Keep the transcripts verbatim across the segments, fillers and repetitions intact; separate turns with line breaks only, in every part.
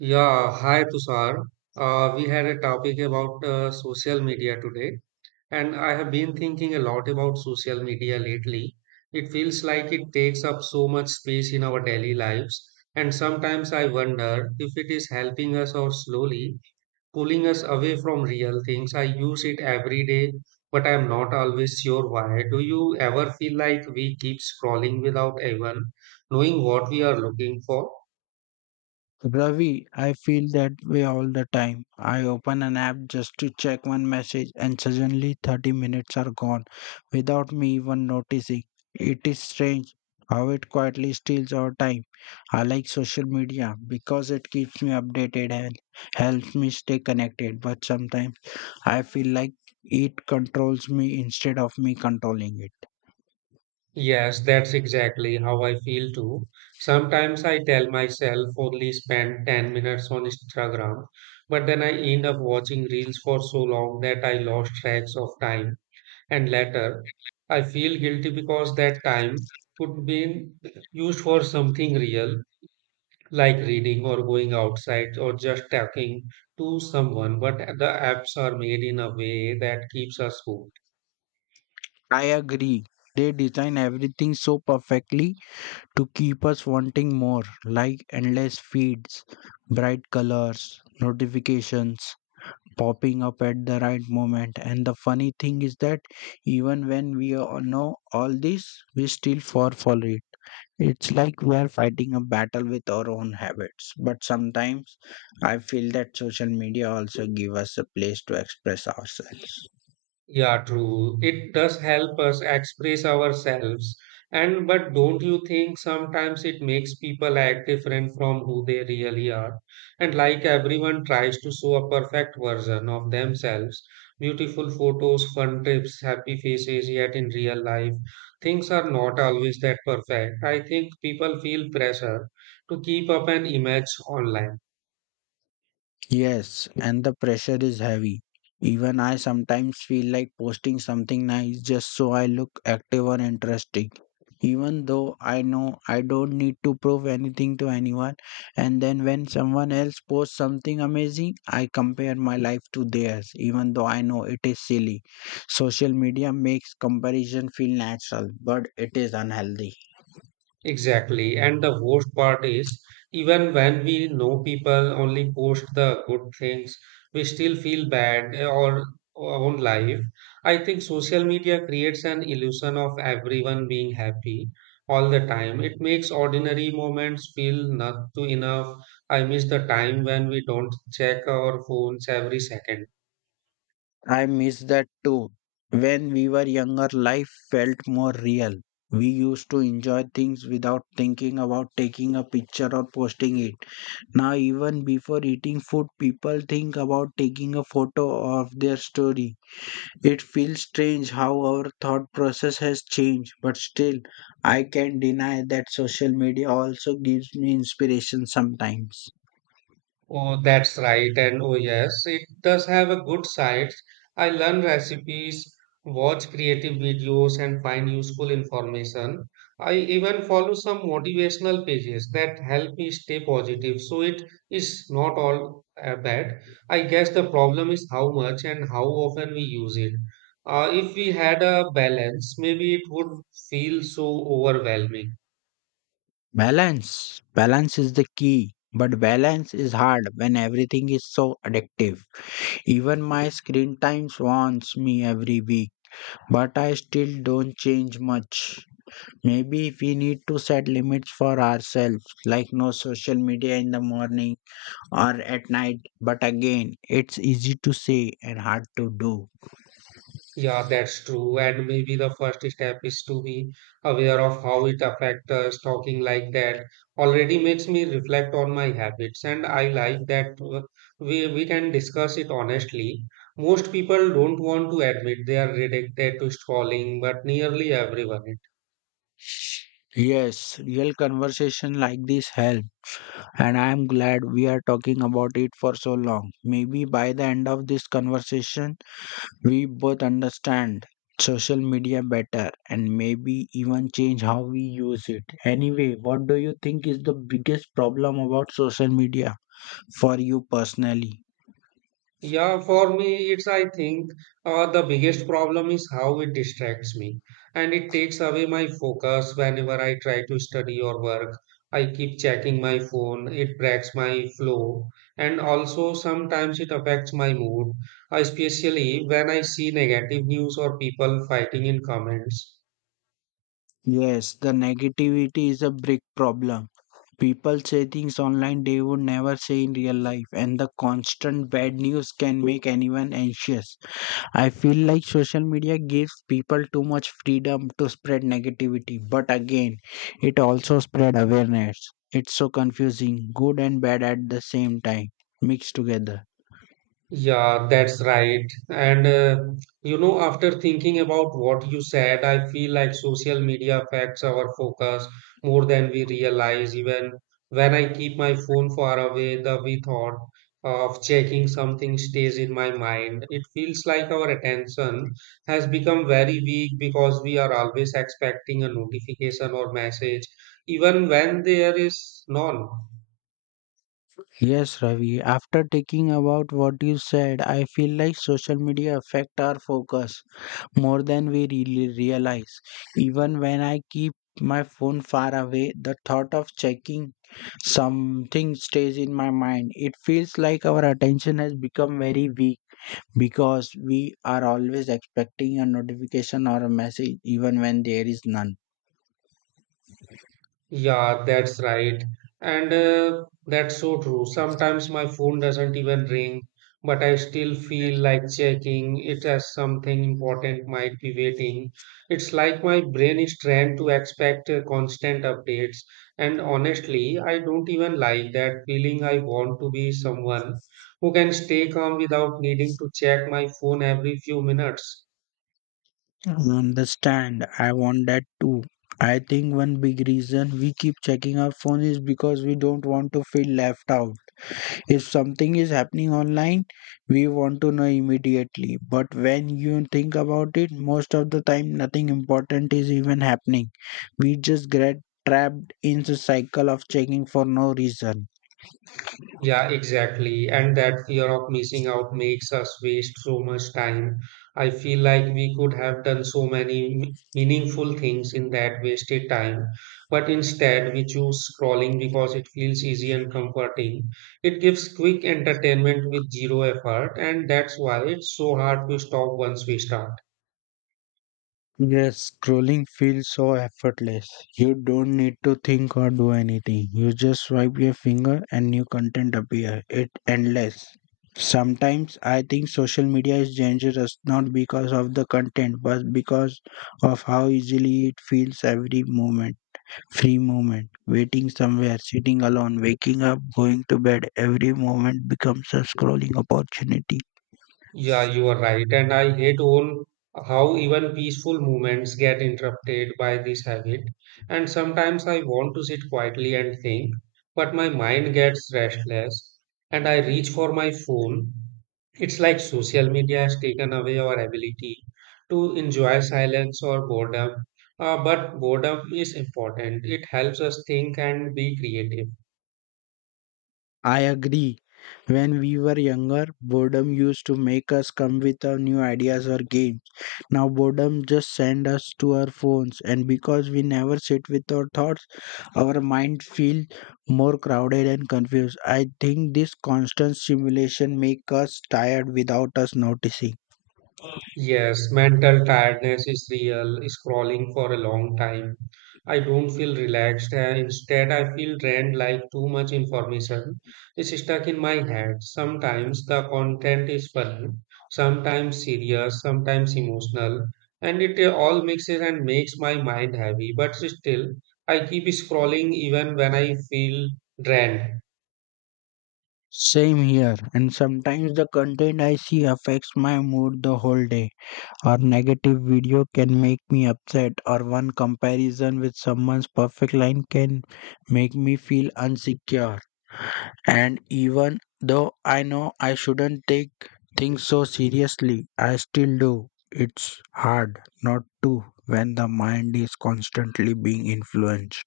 Yeah, hi Tushar. Uh, we had a topic about uh, social media today, and I have been thinking a lot about social media lately. It feels like it takes up so much space in our daily lives, and sometimes I wonder if it is helping us or slowly pulling us away from real things. I use it every day, but I'm not always sure why. Do you ever feel like we keep scrolling without even knowing what we are looking for?
Ravi, I feel that way all the time. I open an app just to check one message and suddenly thirty minutes are gone without me even noticing. It is strange how it quietly steals our time. I like social media because it keeps me updated and helps me stay connected, but sometimes I feel like it controls me instead of me controlling it.
Yes, that's exactly how I feel too. Sometimes I tell myself only spend ten minutes on Instagram, but then I end up watching reels for so long that I lost tracks of time. And later, I feel guilty because that time could be used for something real, like reading or going outside or just talking to someone. But the apps are made in a way that keeps us hooked.
I agree. They design everything so perfectly to keep us wanting more, like endless feeds, bright colors, notifications popping up at the right moment. And the funny thing is that even when we all know all this, we still fall for it. It's like we are fighting a battle with our own habits. But sometimes I feel that social media also give us a place to express ourselves.
Yeah, true. It does help us express ourselves. And but don't you think sometimes it makes people act different from who they really are? And like everyone tries to show a perfect version of themselves, beautiful photos, fun trips, happy faces, yet in real life, things are not always that perfect. I think people feel pressure to keep up an image online.
Yes, and the pressure is heavy. Even I sometimes feel like posting something nice just so I look active or interesting. Even though I know I don't need to prove anything to anyone, and then when someone else posts something amazing, I compare my life to theirs, even though I know it is silly. Social media makes comparison feel natural, but it is unhealthy.
Exactly. And the worst part is, even when we know people only post the good things, we still feel bad eh, or our own life. I think social media creates an illusion of everyone being happy all the time. It makes ordinary moments feel not too enough. I miss the time when we don't check our phones every second.
I miss that too. When we were younger, life felt more real. We used to enjoy things without thinking about taking a picture or posting it. Now, even before eating food, people think about taking a photo of their story. It feels strange how our thought process has changed, but still, I can't deny that social media also gives me inspiration sometimes.
Oh, that's right. And oh, yes, it does have a good side. I learn recipes, watch creative videos, and find useful information. I even follow some motivational pages that help me stay positive. So it is not all uh, bad. I guess the problem is how much and how often we use it. Uh, if we had a balance, maybe it would feel so overwhelming.
Balance. Balance is the key. But balance is hard when everything is so addictive. Even my screen time warns me every week, but I still don't change much. Maybe we need to set limits for ourselves, like no social media in the morning or at night. But again, it's easy to say and hard to do.
Yeah, that's true. And maybe the first step is to be aware of how it affects us. Talking like that already makes me reflect on my habits, and I like that uh, we, we can discuss it honestly. Most people don't want to admit they are addicted to scrolling, but nearly everyone.
Yes, real conversation like this help. And I'm glad we are talking about it for so long. Maybe by the end of this conversation, we both understand social media better and maybe even change how we use it. Anyway, what do you think is the biggest problem about social media for you personally?
Yeah, for me, it's I think uh, the biggest problem is how it distracts me and it takes away my focus whenever I try to study or work. I keep checking my phone, it breaks my flow, and also sometimes it affects my mood, especially when I see negative news or people fighting in comments.
Yes, the negativity is a big problem. People say things online they would never say in real life, and the constant bad news can make anyone anxious. I feel like social media gives people too much freedom to spread negativity, but again, it also spread awareness. It's so confusing, good and bad at the same time, mixed together.
Yeah, that's right. And uh, you know, after thinking about what you said, I feel like social media affects our focus more than we realize. Even when I keep my phone far away, the we thought of checking something stays in my mind. It feels like our attention has become very weak because we are always expecting a notification or message, even when there is none.
Yes, Ravi, after taking about what you said, I feel like social media affect our focus, more than we really realize. Even when I keep my phone far away, the thought of checking something stays in my mind. It feels like our attention has become very weak because we are always expecting a notification or a message, even when there is none.
Yeah, that's right. And uh, that's so true. Sometimes my phone doesn't even ring, but I still feel like checking it as something important might be waiting. It's like my brain is trained to expect uh, constant updates. And honestly, I don't even like that feeling. I want to be someone who can stay calm without needing to check my phone every few minutes.
I understand. I want that too. I think one big reason we keep checking our phone is because we don't want to feel left out. If something is happening online, we want to know immediately. But when you think about it, most of the time nothing important is even happening. We just get trapped in the cycle of checking for no reason.
Yeah, exactly. And that fear of missing out makes us waste so much time. I feel like we could have done so many m- meaningful things in that wasted time. But instead, we choose scrolling because it feels easy and comforting. It gives quick entertainment with zero effort, and that's why it's so hard to stop once we start.
Yes, scrolling feels so effortless. You don't need to think or do anything. You just swipe your finger and new content appear. It endless. Sometimes I think social media is dangerous not because of the content but because of how easily it feels every moment. Free moment, waiting somewhere, sitting alone, waking up, going to bed, every moment becomes a scrolling opportunity.
Yeah, you are right. And I hate on how even peaceful moments get interrupted by this habit. And sometimes I want to sit quietly and think, but my mind gets restless and I reach for my phone. It's like social media has taken away our ability to enjoy silence or boredom. Uh, but boredom is important. It helps us think and be creative.
I agree. When we were younger, boredom used to make us come with our new ideas or games. Now boredom just sends us to our phones and because we never sit with our thoughts, our mind feel more crowded and confused. I think this constant stimulation make us tired without us noticing.
Yes, mental tiredness is real. Scrolling for a long time. I don't feel relaxed. And instead, I feel drained like too much information is stuck in my head. Sometimes the content is funny, sometimes serious, sometimes emotional, and it uh, all mixes and makes my mind heavy. But still, I keep scrolling even when I feel drained.
Same here and sometimes the content I see affects my mood the whole day, or negative video can make me upset, or one comparison with someone's perfect line can make me feel insecure. And even though I know I shouldn't take things so seriously, I still do. It's hard not to when the mind is constantly being influenced.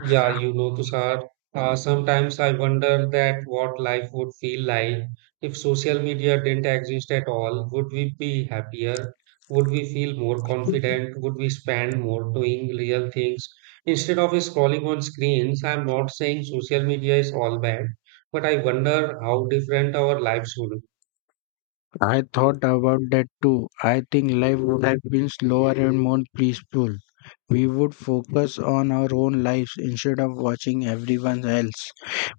Yeah, you know, Tushar, uh, sometimes I wonder that what life would feel like if social media didn't exist at all. Would we be happier? Would we feel more confident? Would we spend more doing real things instead of scrolling on screens? I'm not saying social media is all bad, but I wonder how different our lives would.
I thought about that too. I think life would have been slower and more peaceful. We would focus on our own lives instead of watching everyone else.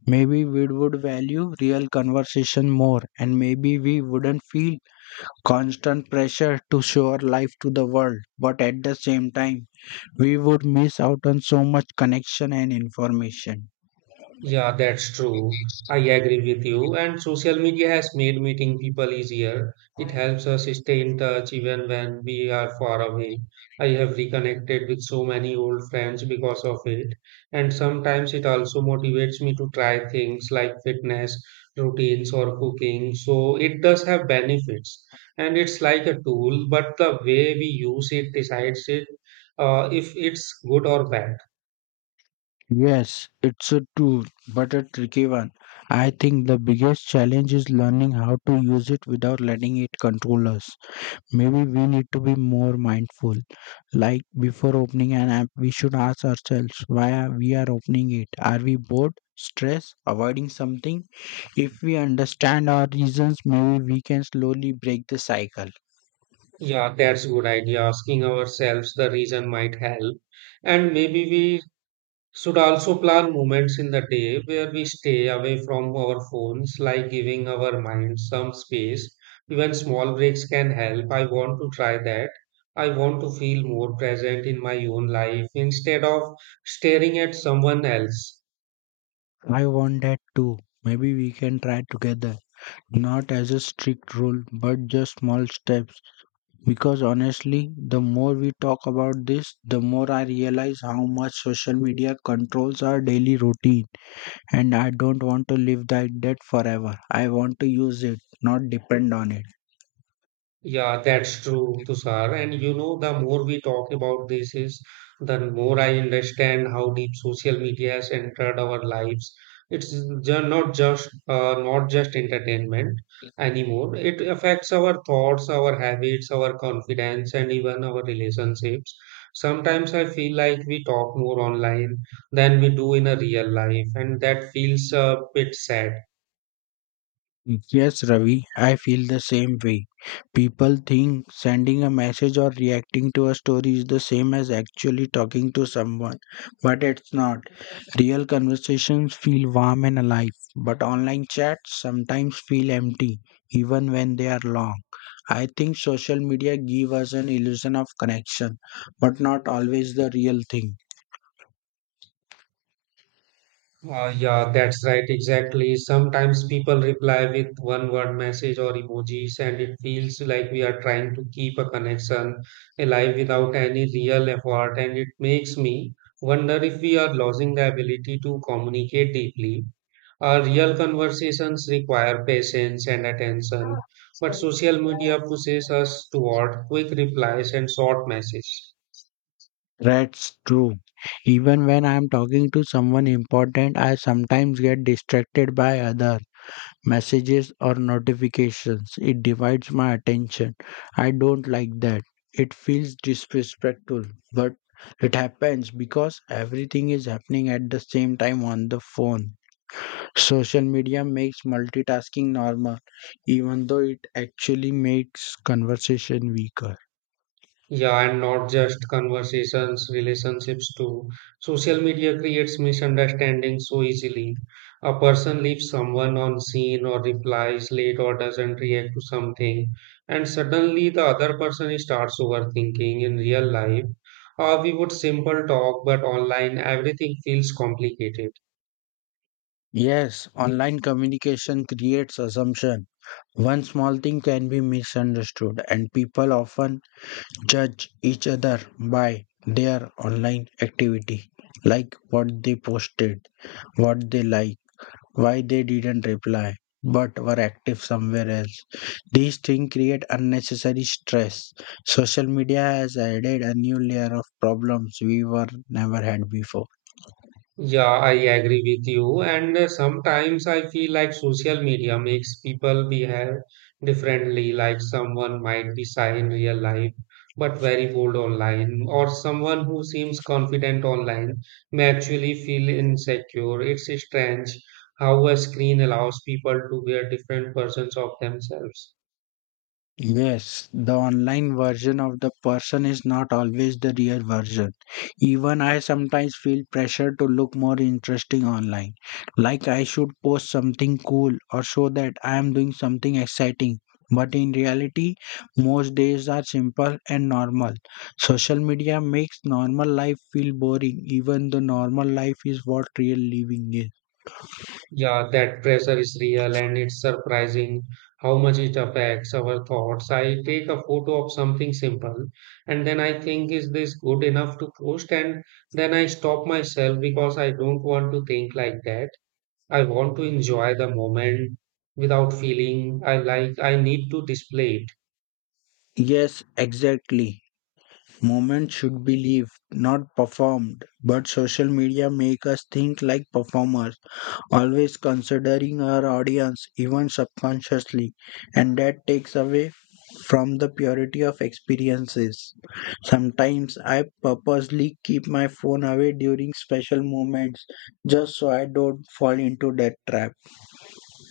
Maybe we would value real conversation more, and maybe we wouldn't feel constant pressure to show our life to the world. But at the same time, we would miss out on so much connection and information.
Yeah, that's true. I agree with you. And social media has made meeting people easier. It helps us stay in touch even when we are far away. I have reconnected with so many old friends because of it. And sometimes it also motivates me to try things like fitness, routines, or cooking. So it does have benefits. And it's like a tool, but the way we use it decides it uh, if it's good or bad.
Yes, it's a tool, but a tricky one. I think the biggest challenge is learning how to use it without letting it control us. Maybe we need to be more mindful. Like before opening an app, we should ask ourselves why are we are opening it. Are we bored, stressed, avoiding something? If we understand our reasons, maybe we can slowly break the cycle.
Yeah, that's a good idea. Asking ourselves the reason might help. And maybe we should also plan moments in the day where we stay away from our phones, like giving our minds some space. Even small breaks can help. I want to try that. I want to feel more present in my own life instead of staring at someone else.
I want that too. Maybe we can try together. Not as a strict rule, but just small steps. Because honestly, the more we talk about this, the more I realize how much social media controls our daily routine, and I don't want to live like that forever. I want to use it, not depend on it.
Yeah, that's true, Tushar. And you know, the more we talk about this is the more I understand how deep social media has entered our lives. It's ju- not just uh, not just entertainment anymore. It affects our thoughts, our habits, our confidence, and even our relationships. Sometimes I feel like we talk more online than we do in a real life, and that feels a bit sad.
Yes, Ravi, I feel the same way. People think sending a message or reacting to a story is the same as actually talking to someone, but it's not. Real conversations feel warm and alive, but online chats sometimes feel empty, even when they are long. I think social media give us an illusion of connection, but not always the real thing.
Uh, yeah, that's right, exactly. Sometimes people reply with one word message or emojis, and it feels like we are trying to keep a connection alive without any real effort. And it makes me wonder if we are losing the ability to communicate deeply. Our real conversations require patience and attention, but social media pushes us toward quick replies and short messages.
That's true. Even when I am talking to someone important, I sometimes get distracted by other messages or notifications. It divides my attention. I don't like that. It feels disrespectful, but it happens because everything is happening at the same time on the phone. Social media makes multitasking normal, even though it actually makes conversation weaker.
Yeah, and not just conversations, relationships too. Social media creates misunderstandings so easily. A person leaves someone on scene or replies late or doesn't react to something, and suddenly the other person starts overthinking. In real life, uh, we would simple talk, but online everything feels complicated.
Yes, online communication creates assumption. One small thing can be misunderstood and people often judge each other by their online activity, like what they posted, what they like, why they didn't reply, but were active somewhere else. These things create unnecessary stress. Social media has added a new layer of problems we were never had before.
Yeah, I agree with you. And uh, sometimes I feel like social media makes people behave differently. Like someone might be shy in real life, but very bold online, or someone who seems confident online may actually feel insecure. It's strange how a screen allows people to wear different versions of themselves.
Yes, the online version of the person is not always the real version. Even I sometimes feel pressure to look more interesting online. Like I should post something cool or show that I am doing something exciting. But in reality, most days are simple and normal. Social media makes normal life feel boring, even though normal life is what real living is.
Yeah, that pressure is real and it's surprising how much it affects our thoughts. I take a photo of something simple and then I think, is this good enough to post? And then I stop myself because I don't want to think like that. I want to enjoy the moment without feeling I like I need to display it.
Yes, exactly. Movement should be lived, not performed. But social media make us think like performers, always considering our audience, even subconsciously, and that takes away from the purity of experiences. Sometimes I purposely keep my phone away during special moments just so I don't fall into that trap.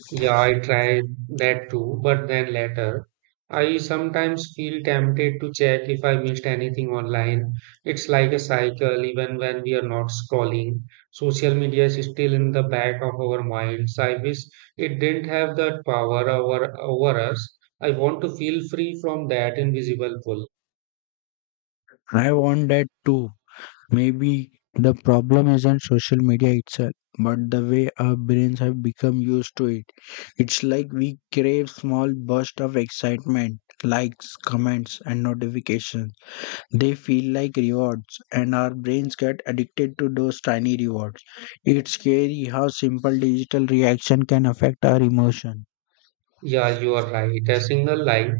Yeah, I tried that too, but then later I sometimes feel tempted to check if I missed anything online. It's like a cycle, even when we are not scrolling. Social media is still in the back of our minds. I wish it didn't have that power over, over us. I want to feel free from that invisible pull.
I want that too. Maybe the problem isn't social media itself, but the way our brains have become used to it. It's like we crave small bursts of excitement, likes, comments, and notifications. They feel like rewards, and our brains get addicted to those tiny rewards. It's scary how simple digital reaction can affect our emotion.
Yeah, you are right. A single like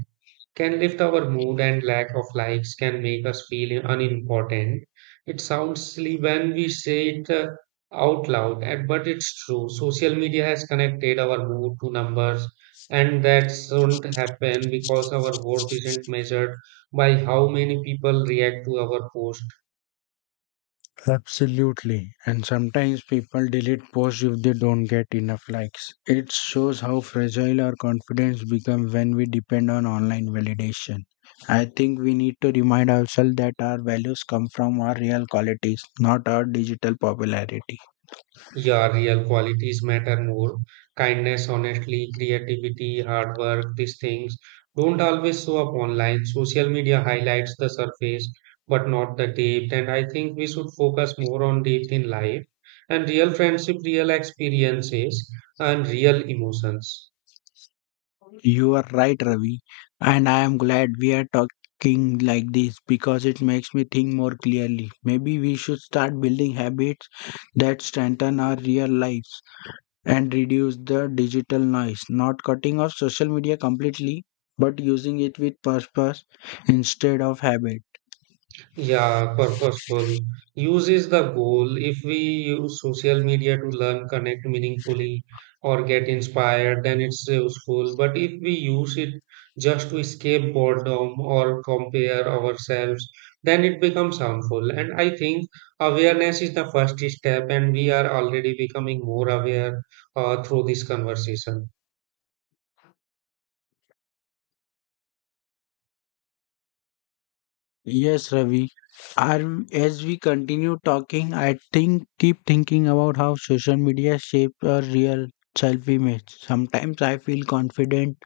can lift our mood and lack of likes can make us feel unimportant. It sounds silly when we say it uh, out loud, and- but it's true. Social media has connected our mood to numbers, and that shouldn't happen because our worth isn't measured by how many people react to our post.
Absolutely. And sometimes people delete posts if they don't get enough likes. It shows how fragile our confidence becomes when we depend on online validation. I think we need to remind ourselves that our values come from our real qualities, not our digital popularity.
Your real qualities matter more. Kindness, honestly, creativity, hard work, these things don't always show up online. Social media highlights the surface, but not the depth. And I think we should focus more on depth in life and real friendship, real experiences, and real emotions.
You are right, Ravi. And I am glad we are talking like this because it makes me think more clearly. Maybe we should start building habits that strengthen our real lives and reduce the digital noise. Not cutting off social media completely, but using it with purpose instead of habit.
Yeah, purposeful. Use is the goal. If we use social media to learn, connect meaningfully, or get inspired, then it's useful. But if we use it just to escape boredom or compare ourselves, then it becomes harmful. And I think awareness is the first step, and we are already becoming more aware uh, through this conversation.
Yes, Ravi. Are- As we continue talking, I think keep thinking about how social media shapes our real self image. Sometimes I feel confident,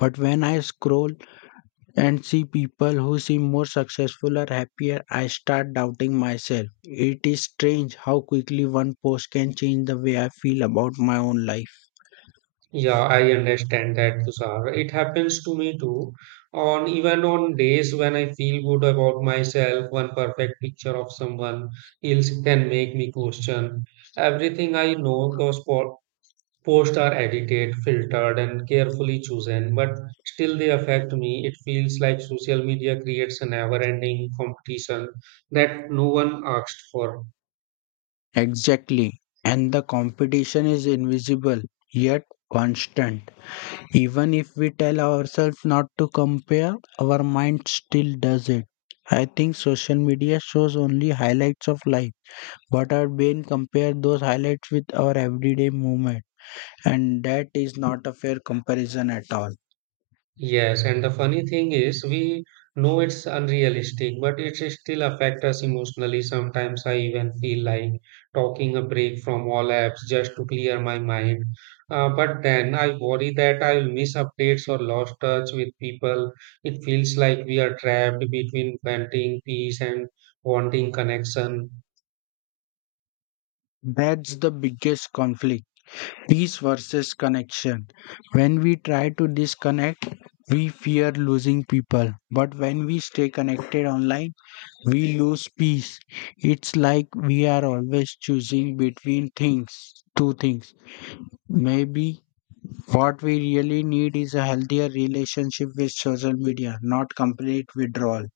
but when I scroll and see people who seem more successful or happier, I start doubting myself. It is strange how quickly one post can change the way I feel about my own life.
Yeah, I understand that, Tushar. It happens to me too. On even on days when I feel good about myself, one perfect picture of someone else can make me question everything I know. Those po- posts are edited, filtered, and carefully chosen, but still they affect me. It feels like social media creates a never-ending competition that no one asked for.
Exactly. And the competition is invisible yet constant. Even if we tell ourselves not to compare, our mind still does it. I think social media shows only highlights of life, but our brain compare those highlights with our everyday movement. And that is not a fair comparison at all.
Yes, and the funny thing is, we know it's unrealistic, but it still affects us emotionally. Sometimes I even feel like talking a break from all apps just to clear my mind. Uh, but then I worry that I will miss updates or lost touch with people. It feels like we are trapped between wanting peace and wanting connection.
That's the biggest conflict, peace versus connection. When we try to disconnect, we fear losing people. But when we stay connected online, we lose peace. It's like we are always choosing between things, two things. Maybe what we really need is a healthier relationship with social media, not complete withdrawal.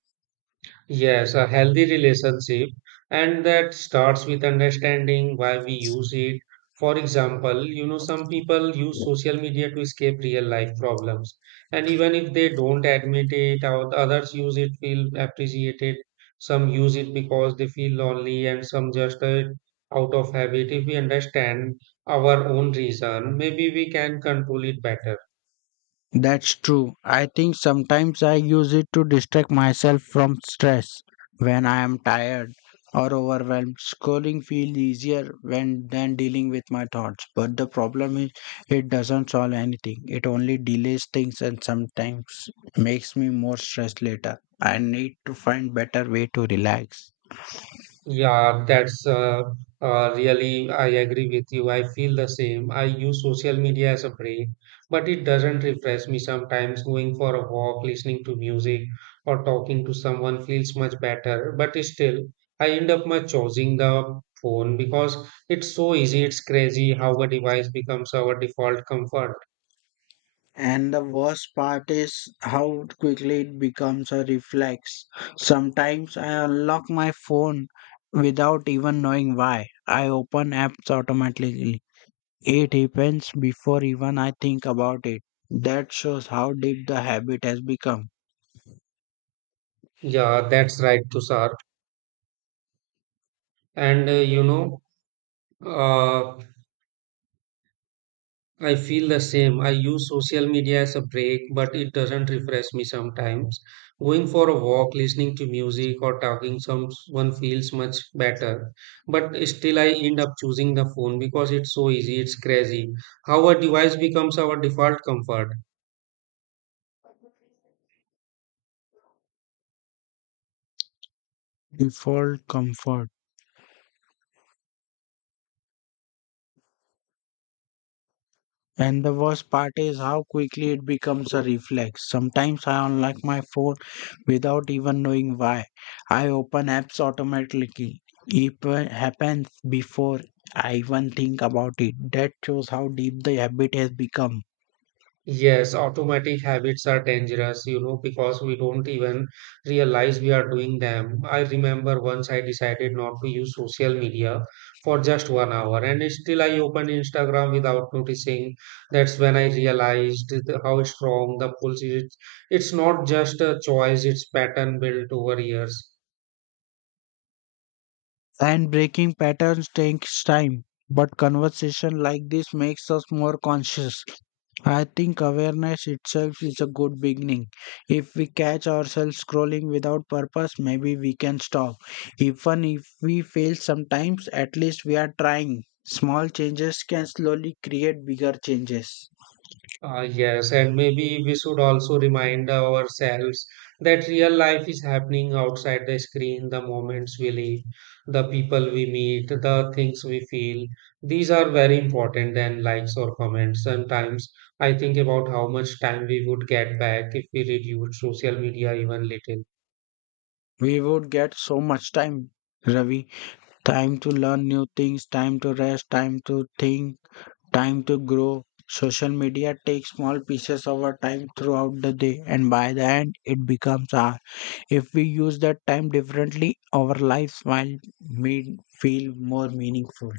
Yes, a healthy relationship, and that starts with understanding why we use it. For example, you know, some people use social media to escape real life problems, and even if they don't admit it, or the others use it, feel appreciated. Some use it because they feel lonely, and some just uh, out of habit. If we understand our own reason, maybe we can control it better.
That's true. I think sometimes I use it to distract myself from stress when I am tired or overwhelmed. Scrolling feels easier when than dealing with my thoughts. But the problem is it doesn't solve anything. It only delays things and sometimes makes me more stressed later. I need to find better way to relax.
Yeah, that's uh, uh, really, I agree with you. I feel the same. I use social media as a break, but it doesn't refresh me sometimes. Going for a walk, listening to music, or talking to someone feels much better. But still, I end up much choosing the phone because it's so easy. It's crazy how a device becomes our default comfort.
And the worst part is how quickly it becomes a reflex. Sometimes I unlock my phone without even knowing why. I open apps automatically. It happens before even I think about it. That shows how deep the habit has become.
Yeah, that's right, Tushar. And uh, you know, uh, I feel the same. I use social media as a break, but it doesn't refresh me sometimes. Going for a walk, listening to music, or talking someone feels much better. But still, I end up choosing the phone because it's so easy, it's crazy. How a device becomes our default comfort.
Default comfort. And the worst part is how quickly it becomes a reflex. Sometimes I unlock my phone without even knowing why. I open apps automatically. It wa- happens before I even think about it. That shows how deep the habit has become.
Yes, automatic habits are dangerous, you know, because we don't even realize we are doing them. I remember once I decided not to use social media for just one hour, and still I opened Instagram without noticing. That's when I realized the- how strong the pulse is. It's not just a choice, it's pattern built over years.
And breaking patterns takes time, but conversation like this makes us more conscious. I think awareness itself is a good beginning. If we catch ourselves scrolling without purpose, maybe we can stop. Even if we fail sometimes, at least we are trying. Small changes can slowly create bigger changes.
Uh, yes, and maybe we should also remind ourselves that real life is happening outside the screen, the moments we live, the people we meet, the things we feel. These are very important than likes or comments. Sometimes I think about how much time we would get back if we reduce social media even little.
We would get so much time, Ravi. Time to learn new things, time to rest, time to think, time to grow. Social media takes small pieces of our time throughout the day, and by the end, it becomes ours. If we use that time differently, our lives will me- feel more meaningful.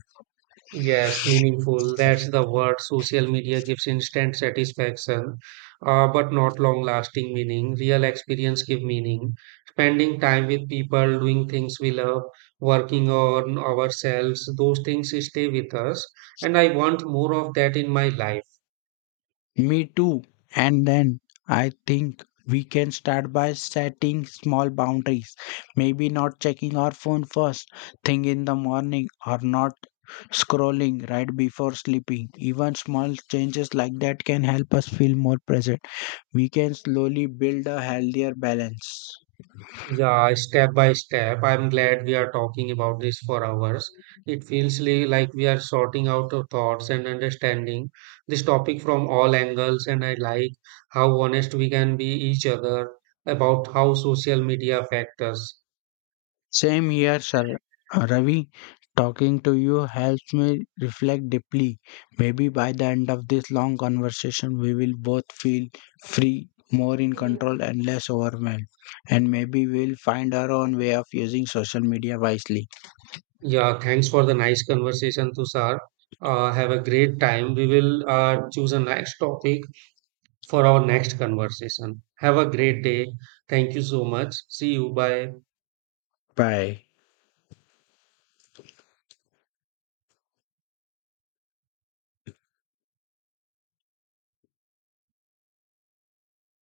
Yes, meaningful. That's the word. Social media gives instant satisfaction, uh, but not long-lasting meaning. Real experience give meaning. Spending time with people, doing things we love, working on ourselves, those things stay with us. And I want more of that in my life.
Me too. And then I think we can start by setting small boundaries. Maybe not checking our phone first thing in the morning or not scrolling right before sleeping. Even small changes like that can help us feel more present. We can slowly build a healthier balance.
Yeah, step by step. I'm glad we are talking about this for hours. It feels li- like we are sorting out our thoughts and understanding this topic from all angles, and I like how honest we can be each other about how social media affect us.
Same here, Sir Ravi. Talking to you helps me reflect deeply. Maybe by the end of this long conversation, we will both feel free, more in control, and less overwhelmed. And maybe we'll find our own way of using social media wisely.
Yeah, thanks for the nice conversation, Tushar. Uh, have a great time. We will uh, choose a next topic for our next conversation. Have a great day. Thank you so much. See you. Bye.
Bye.